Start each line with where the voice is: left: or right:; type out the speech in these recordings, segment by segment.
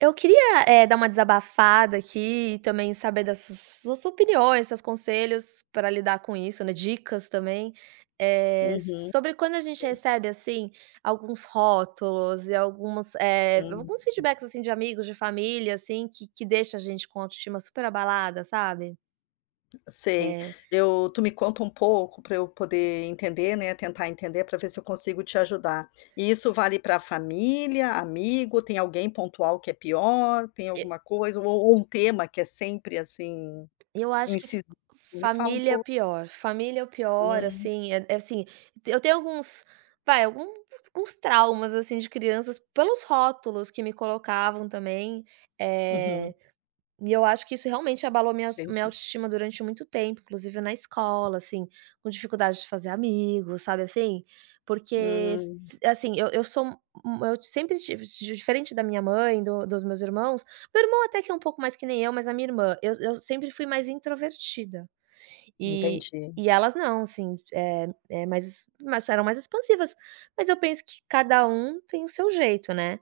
right: Eu queria, dar uma desabafada aqui e também saber das su suas opiniões, seus conselhos para lidar com isso, né, dicas também, eh,
left: Uhum,
right: sobre quando a gente recebe, assim, alguns rótulos e alguns
left: hum,
right: alguns feedbacks, assim, de amigos, de família, assim, que deixa a gente com a autoestima super abalada, sabe.
left: sei.
right: Eh,
left: Eu tu me conta um pouco para eu poder entender, né, tentar entender para ver se eu consigo te ajudar. E isso vale para família, amigo, tem alguém pontual que é pior, tem alguma coisa ou um tema que é sempre, assim,
right: Eu acho que f
left: incisivo? Me fala um
right: família é o
left: pouco.
right: pior, família é o pior,
left: Hum,
right: assim, é assim, eu tenho alguns vai, algum alguns traumas, assim, de crianças pelos rótulos que me colocavam também, eh
left: uhum,
right: e eu acho que isso realmente abalou minha
left: entendi.
right: autoestima durante muito tempo, inclusive na escola, assim, com dificuldade de fazer amigos, sabe assim? Porque
left: Hum,
right: assim, eu sou eu sempre tive diferente da minha mãe, do dos meus irmãos, meu irmão até que é um pouco mais que nem eu, mas a minha irmã, eu sempre fui mais introvertida. E
left: entendi.
right: e elas não, assim, mas eram mais expansivas. Mas eu penso que cada um tem o seu jeito, né.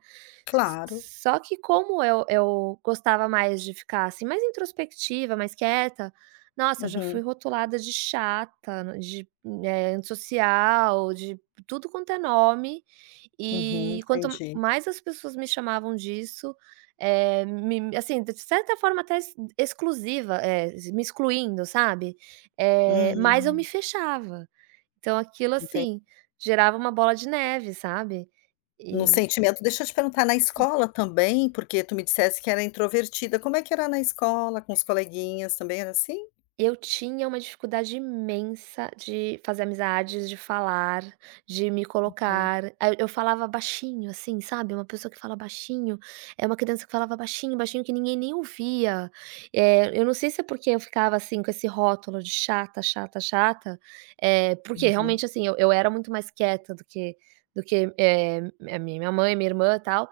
right: S
left: Claro.
right: Só que como eu gostava mais de ficar, assim, mais introspectiva, mais quieta, nossa, já fui
left: Uhum,
right: rotulada de chata, de, antissocial, de tudo quanto é nome.
left: uhum,
right: E quanto
left: entendi.
right: mais as pessoas me chamavam disso, me assim, de certa forma até ex exclusiva, me excluindo, sabe. Mais eu me
left: Hum,
right: fechava. Então aquilo,
left: enten
right: assim, gerava uma bola de neve, sabe.
left: No
right: E
left: sentimento, deixa eu te perguntar, na escola também, porque tu me dissesse que era introvertida, como é que era na escola, com os coleguinhas, também era assim?
right: eu tinha uma dificuldade imensa de fazer amizades, de falar, de me
left: Hum,
right: colocar. Aí eu falava baixinho, assim, sabe, uma pessoa que fala baixinho, é uma criança que falava baixinho, baixinho, que ninguém nem ouvia. Eu não sei se é porque eu ficava, assim, com esse rótulo de chata, chata, chata, porque
left: uhum.
right: realmente, assim, eu era muito mais quieta do que do que, eh, a minha mãe, minha irmã, e tal,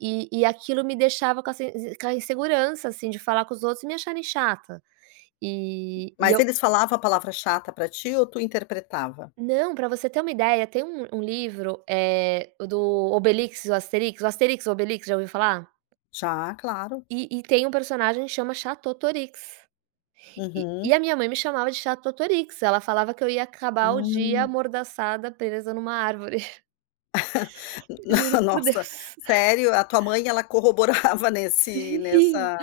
right: e aquilo me deixava com essa com a insegurança, assim, de falar com os outros e me acharem chata. E
left: Mas
right: eu
left: eles falavam a palavra chata pra ti ou tu interpretava?
right: não, pra você ter uma ideia, tem um livro, é do Obelix e o Asterix. O Asterix, o Obelix, já ouviu falar?
left: Já, claro.
right: E tem um personagem que chama Chatotorix. E
left: Uhum.
right: a minha mãe me chamava de Chatotorix, ela falava que eu ia acabar o dia
left: Hum.
right: amordaçada presa numa árvore. Juro por
left: Nossa,
right: Deus.
left: sério? A tua mãe ela corroborava nesse
right: Sim,
left: nessa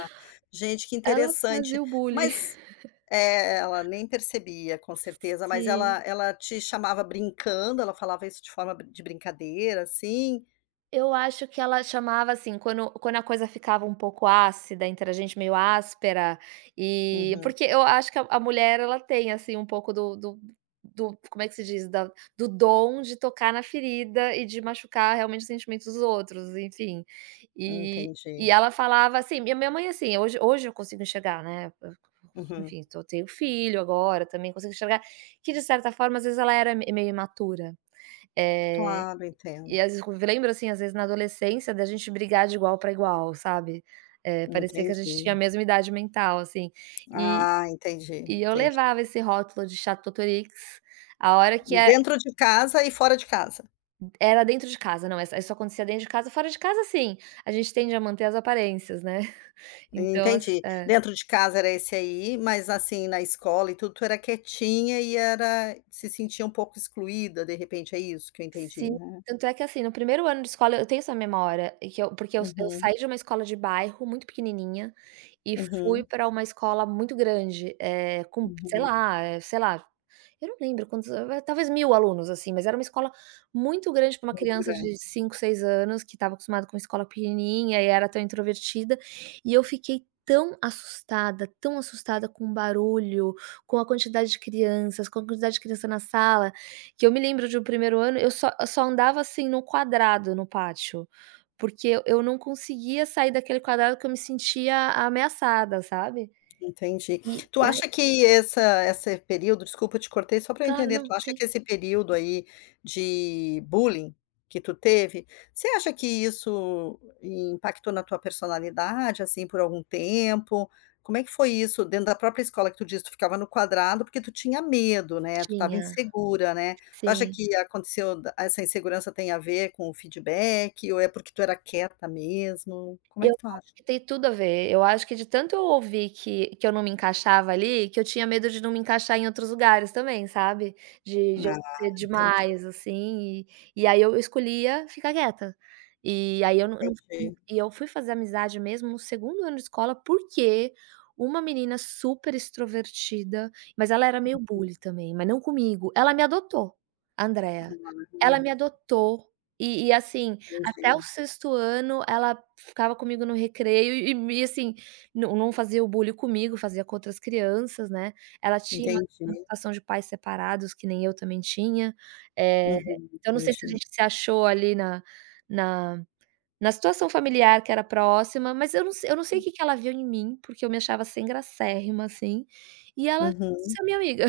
left: gente, que
right: ela fazia
left: interessante.
right: o bullying.
left: Mas É, ela nem percebia, com certeza, mas ela
right: Sim.
left: ela te chamava brincando, ela falava isso de forma br de brincadeira, assim?
right: Eu acho que ela chamava, assim, quando a coisa ficava um pouco ácida entre a gente, meio áspera, e
left: Uhum,
right: porque eu acho que a mulher ela tem, assim, um pouco do como é que se diz? Da do dom de tocar na ferida e de machucar realmente os sentimentos dos outros, enfim. E
left: entendi.
right: ela falava assim minha mãe, assim, hoje eu consigo enxergar, né, Eu-
left: Uhum.
right: enfim, eu tenho filho agora, também consigo enxergar que de certa forma, às vezes, ela era me meio imatura. Eh
left: Claro,
right: e
left: entendo.
right: às vezes eu lembro, assim, às vezes na adolescência da gente brigar de igual para igual, sabe. Parecia que a gente
left: Entendi.
right: tinha a mesma idade mental, assim. E
left: Ah, entendi,
right: e eu
left: entendi.
right: levava esse rótulo de Chatotorix, a hora que era
left: Dentro de casa e fora de casa.
right: era dentro de casa, não, essa isso acontecia dentro de casa, fora de casa, sim, a gente tende a manter as aparências, né. Então, assi
left: Entendi. Dentro de casa era esse aí, mas, assim, na escola e tudo, tu era quietinha e era se sentia um pouco excluída, de repente, é isso que eu entendi,
right: Sim,
left: né?
right: tanto é que assim, no primeiro ano de escola eu tenho essa memória, e que eu porque eu
left: Uhum,
right: saí de uma escola de bairro muito pequenininha, e fui
left: uhum,
right: para uma escola muito grande, é com sei
left: uhum.
right: lá, sei lá, eu não lembro quantos, a talvez 1.000 alunos, assim, mas era uma escola muito grande para uma
left: Muito
right: criança
left: grande.
right: de cinco, 6 anos, que estava acostumada com escola pequenininha e era tão introvertida, e eu fiquei tão assustada com o barulho, com a quantidade de crianças, com a quantidade de criança na sala, que eu me lembro de um primeiro ano, eu só andava, assim, no quadrado no pátio, porque eu não conseguia sair daquele quadrado, que eu me sentia ameaçada, sabe.
left: Entendi. Tu
right: E aí
left: acha que essa esse período, desculpa, eu te cortei só para eu
right: Claro,
left: entender,
right: não,
left: tu acha
right: sim,
left: que esse período aí de bullying que tu teve, você acha que isso impactou na tua personalidade, assim, por algum tempo? Como é que foi isso dentro da própria escola que tu disse, tu ficava no quadrado porque tu tinha medo, né, tu estava
right: tinha,
left: insegura, né. Tu acha
right: sim.
left: que aconteceu essa insegurança tem a ver com o feedback ou é porque tu era quieta mesmo? Como é
right: Eu
left: que tu
right: acho
left: acha?
right: que tem tudo a ver, eu acho que de tanto eu ouvir que eu não me encaixava ali, que eu tinha medo de não me encaixar em outros lugares também, sabe. De eu
left: Ah,
right: ser
left: entendi,
right: demais, assim, e aí eu escolhia ficar quieta. E aí eu não não
left: entendi.
right: E eu fui fazer amizade mesmo no segundo ano de escola, porque uma menina super extrovertida, mas ela era meio bully também, mas não comigo, ela me adotou, a Andrea. Ela me adotou e assim, até o
left: Entendi,
right: sexto ano ela ficava comigo no recreio e me assim, não fazia o bully comigo, fazia com outras crianças, né. Ela tinha uma
left: entendi.
right: situação de pais separados, que nem eu também tinha, eh,
left: Uhum,
right: então não sei se a
left: entendi.
right: gente se achou ali na na situação familiar que era próxima, mas eu não se eu não sei o que que ela viu em mim, porque eu me achava sem gracérrima, assim, e ela quis
left: Uhum.
right: ser minha amiga.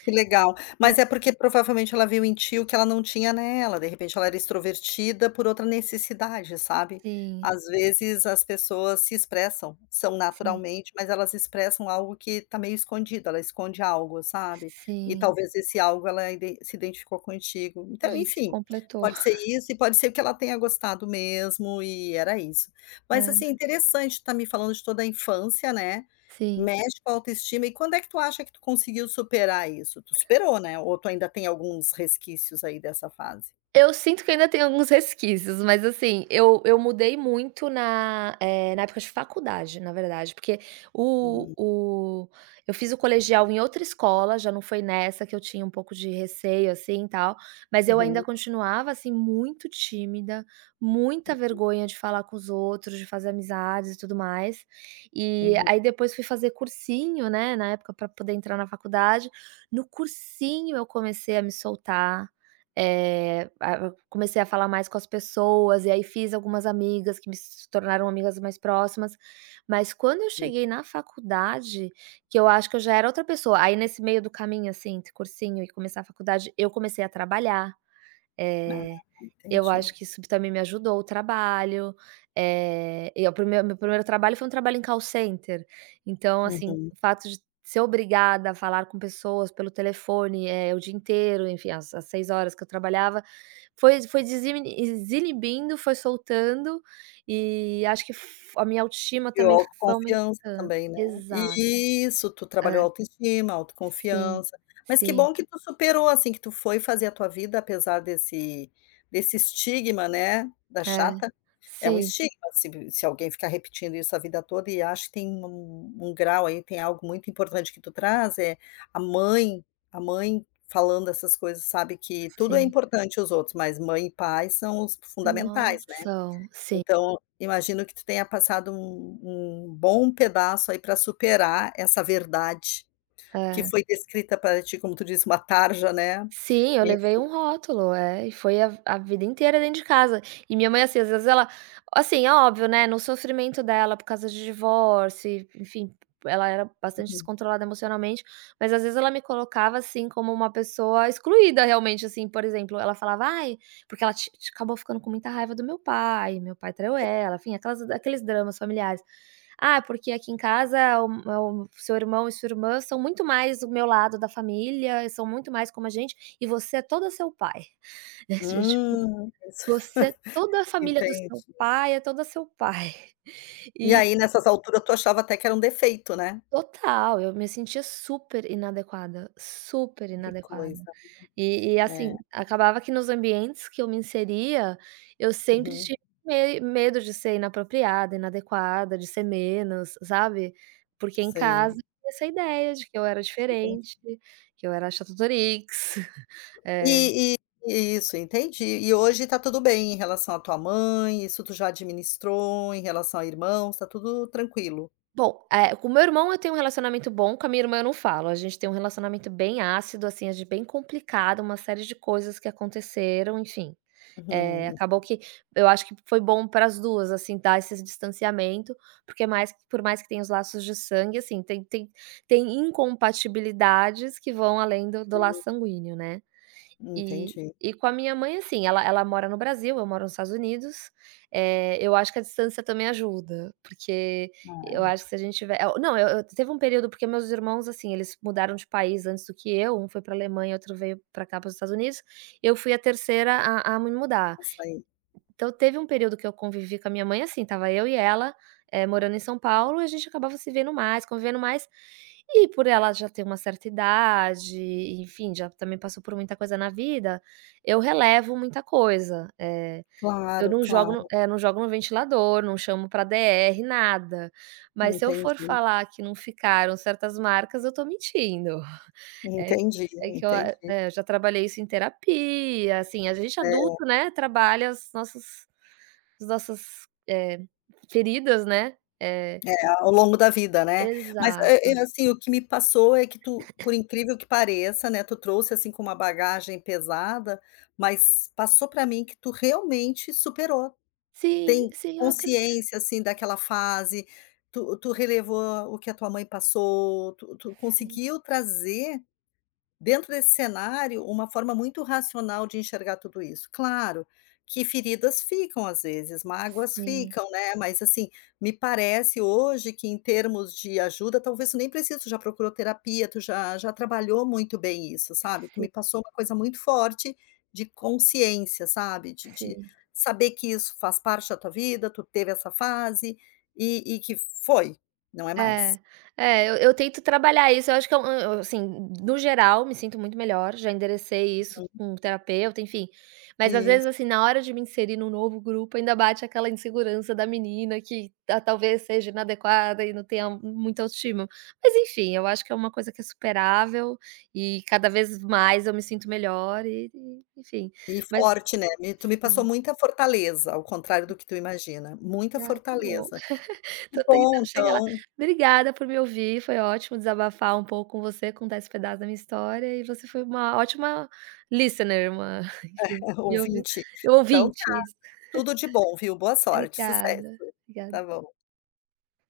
left: Que legal. Mas é porque provavelmente ela viu em ti o que ela não tinha nela, de repente ela era extrovertida por outra necessidade, sabe.
right: Sim,
left: Às vezes as pessoas se expressam, são
right: sim,
left: naturalmente, mas elas expressam algo que está meio escondido, ela esconde algo, sabe. E
right: sim,
left: talvez esse algo ela iden se identificou contigo.
right: a
left: Então,
right: gente se
left: enfim,
right: completou.
left: pode ser isso e pode ser que ela tenha gostado mesmo e era isso. Mas, assim,
right: É,
left: interessante estar me falando de toda a infância, né.
right: sim.
left: Mexe com a autoestima. E quando é que tu acha que tu conseguiu superar isso? Tu superou, né, ou tu ainda tem alguns resquícios aí dessa fase?
right: Eu sinto que ainda tem alguns resquícios, mas assim, eu mudei muito na, na época de faculdade, na verdade, porque
left: Hum,
right: o eu fiz o colegial em outra escola, já não foi nessa que eu tinha um pouco de receio, assim, e tal, mas eu ainda
left: uhum,
right: continuava, assim, muito tímida, muita vergonha de falar com os outros, de fazer amizades e tudo mais. E
left: uhum,
right: aí depois fui fazer cursinho, né, na época para poder entrar na faculdade. No cursinho eu comecei a me soltar, eh, a eu comecei a falar mais com as pessoas, e aí fiz algumas amigas que me se tornaram amigas mais próximas. Mas quando eu
left: sim.
right: cheguei na faculdade, que eu acho que eu já era outra pessoa, aí nesse meio do caminho, assim, entre cursinho e começar a faculdade, eu comecei a trabalhar.
left: Ah,
right: Eh, eu acho
left: entendi.
right: que isso também me ajudou, o trabalho, e o primeiro meu primeiro trabalho foi um trabalho em call center, então, assim,
left: Uhum.
right: o fato de ser obrigada a falar com pessoas pelo telefone, o dia inteiro, enfim, as 6 horas que eu trabalhava, foi desinibindo, foi soltando, e acho que f a minha autoestima
left: E
right: também foi
left: autoconfiança
right: aumentando.
left: também, né.
right: Exato,
left: Isso, tu trabalhou
right: é.
left: autoestima,
right: Sim,
left: autoconfiança. Mas que
right: sim,
left: bom que tu superou, assim, que tu foi fazer a tua vida apesar desse estigma, né, da
right: é.
left: chata. É um
right: Sim,
left: estigma, se alguém ficar repetindo isso a vida toda, e acho que tem um grau aí, tem algo muito importante que tu traz, é a mãe a mãe falando essas coisas, sabe, que tudo é
right: sim.
left: importante, os outros, mas mãe e pai são os fundamentais, né.
right: Nossa, sim.
left: Então, imagino que tu tenha passado um bom pedaço aí para superar essa verdade que
right: É.
left: foi descrita para ti, como tu disse, uma tarja, né,
right: Sim, eu levei
left: enfim.
right: um rótulo, é, e foi a vida inteira dentro de casa. E minha mãe, assim, às vezes ela assim, é óbvio, né, no sofrimento dela por causa de divórcio e, enfim, ela era bastante
left: Uhum.
right: descontrolada emocionalmente, mas às vezes ela me colocava, assim, como uma pessoa excluída realmente, assim, por exemplo, ela falava: "Ai", porque ela acabou ficando com muita raiva do meu pai traiu ela, enfim, aquelas aqueles dramas familiares. Ah, porque aqui em casa o seu irmão e sua irmã são muito mais o meu lado da família, e são muito mais como a gente, e você é toda seu pai. É tipo,
left: Isso,
right: você é toda a família do seu
left: entendi.
right: pai, é toda seu pai.
left: E
right: E
left: aí, nessas alturas, tu achava até que era um defeito, né.
right: total, eu me sentia super inadequada, super
left: Que
right: inadequada.
left: coisa.
right: E
left: É.
right: assim, acabava que nos ambientes que eu me inseria, eu sempre
left: Uhum.
right: tive me medo de ser inapropriada, inadequada, de ser menos, sabe. Porque em casa
left: Sei.
right: eu tinha essa ideia de que eu era
left: Entendi.
right: diferente, que eu era chatatorix. Eh,
left: E e isso, entendi. E hoje tá tudo bem em relação à tua mãe, isso tu já administrou, em relação a irmãos, tá tudo tranquilo?
right: Bom, com o meu irmão eu tenho um relacionamento bom, com a minha irmã eu não falo, a gente tem um relacionamento bem ácido, assim, a gente bem complicado, uma série de coisas que aconteceram, enfim.
left: Uhum.
right: Acabou que eu acho que foi bom para as duas, assim, dar esse distanciamento, porque é mais, por mais que tenha os laços de sangue, assim, tem incompatibilidades que vão além do laço sanguíneo, né. E
left: Entendi.
right: e com a minha mãe, assim, ela mora no Brasil, eu moro nos Estados Unidos, eu acho que a distância também ajuda, porque eu
left: É,
right: acho que se a gente tiver não, eu teve um período, porque meus irmãos, assim, eles mudaram de país antes do que eu, um foi para Alemanha, outro veio para cá, para os Estados Unidos, eu fui a terceira a me mudar.
left: açaí.
right: Então teve um período que eu convivi com a minha mãe, assim, estava eu e ela, morando em São Paulo, e a gente acabava se vendo mais, convivendo mais, e por ela já ter uma certa idade, enfim, já também passou por muita coisa na vida, eu relevo muita coisa, eu
left: Claro,
right: não jogo
left: claro.
right: no é, não jogo no ventilador, não chamo pra DR, nada. Mas se eu for
left: Entendi,
right: falar que não ficaram certas marcas, eu tô mentindo. É que
left: entendi,
right: é que eu a
left: entendi.
right: é, eu já trabalhei isso em terapia, assim, a gente
left: É,
right: adulto, né, trabalha as nossas, eh, feridas, né. É,
left: ao longo da vida, né. Mas,
right: exato.
left: assim, o que me passou é que tu, por incrível que pareça, né, tu trouxe, assim, com uma bagagem pesada, mas passou para mim que tu realmente superou.
right: Sim,
left: Tem
right: sim, eu acredito,
left: consciência, assim, daquela fase, tu relevou o que a tua mãe passou, tu
right: sim.
left: conseguiu trazer, dentro desse cenário, uma forma muito racional de enxergar tudo isso. Claro que feridas ficam às vezes, mágoas
right: Sim,
left: ficam, né, mas assim, me parece hoje que em termos de ajuda, talvez tu nem precise, tu já procurou terapia, tu já trabalhou muito bem isso, sabe. Tu
right: sim,
left: me passou uma coisa muito forte de consciência, sabe, de
right: sim.
left: saber que isso faz parte da tua vida, tu teve essa fase e que foi, não é
right: É,
left: mais.
right: é, eu tento trabalhar isso, eu acho que é um eu assim, no geral, me sinto muito melhor, já enderecei isso
left: Hum,
right: com o terapeuta, enfim. Mas às vezes,
left: isso.
right: assim, na hora de me inserir num novo grupo, ainda bate aquela insegurança da menina que ta talvez seja inadequada e não tenha muita autoestima. Mas enfim, eu acho que é uma coisa que é superável, e cada vez mais eu me sinto melhor enfim,
left: E
right: mas
left: forte, né, me tu me passou
right: sim.
left: muita fortaleza, ao contrário do que tu imagina, muita
right: Ah, que bom.
left: fortaleza. Que
right: Tô
left: bom
right: tentando chegar lá.
left: então,
right: Obrigada por me ouvir, foi ótimo desabafar um pouco com você, contar esse pedaço da minha história, e você foi uma ótima listener, uma enfim, me ouviu
left: ouvinte, então
right: ouvinte,
left: tá
right: isso.
left: tudo de bom, viu. Boa sorte, sucesso.
right: Obrigada, obrigada.
left: Tá bom.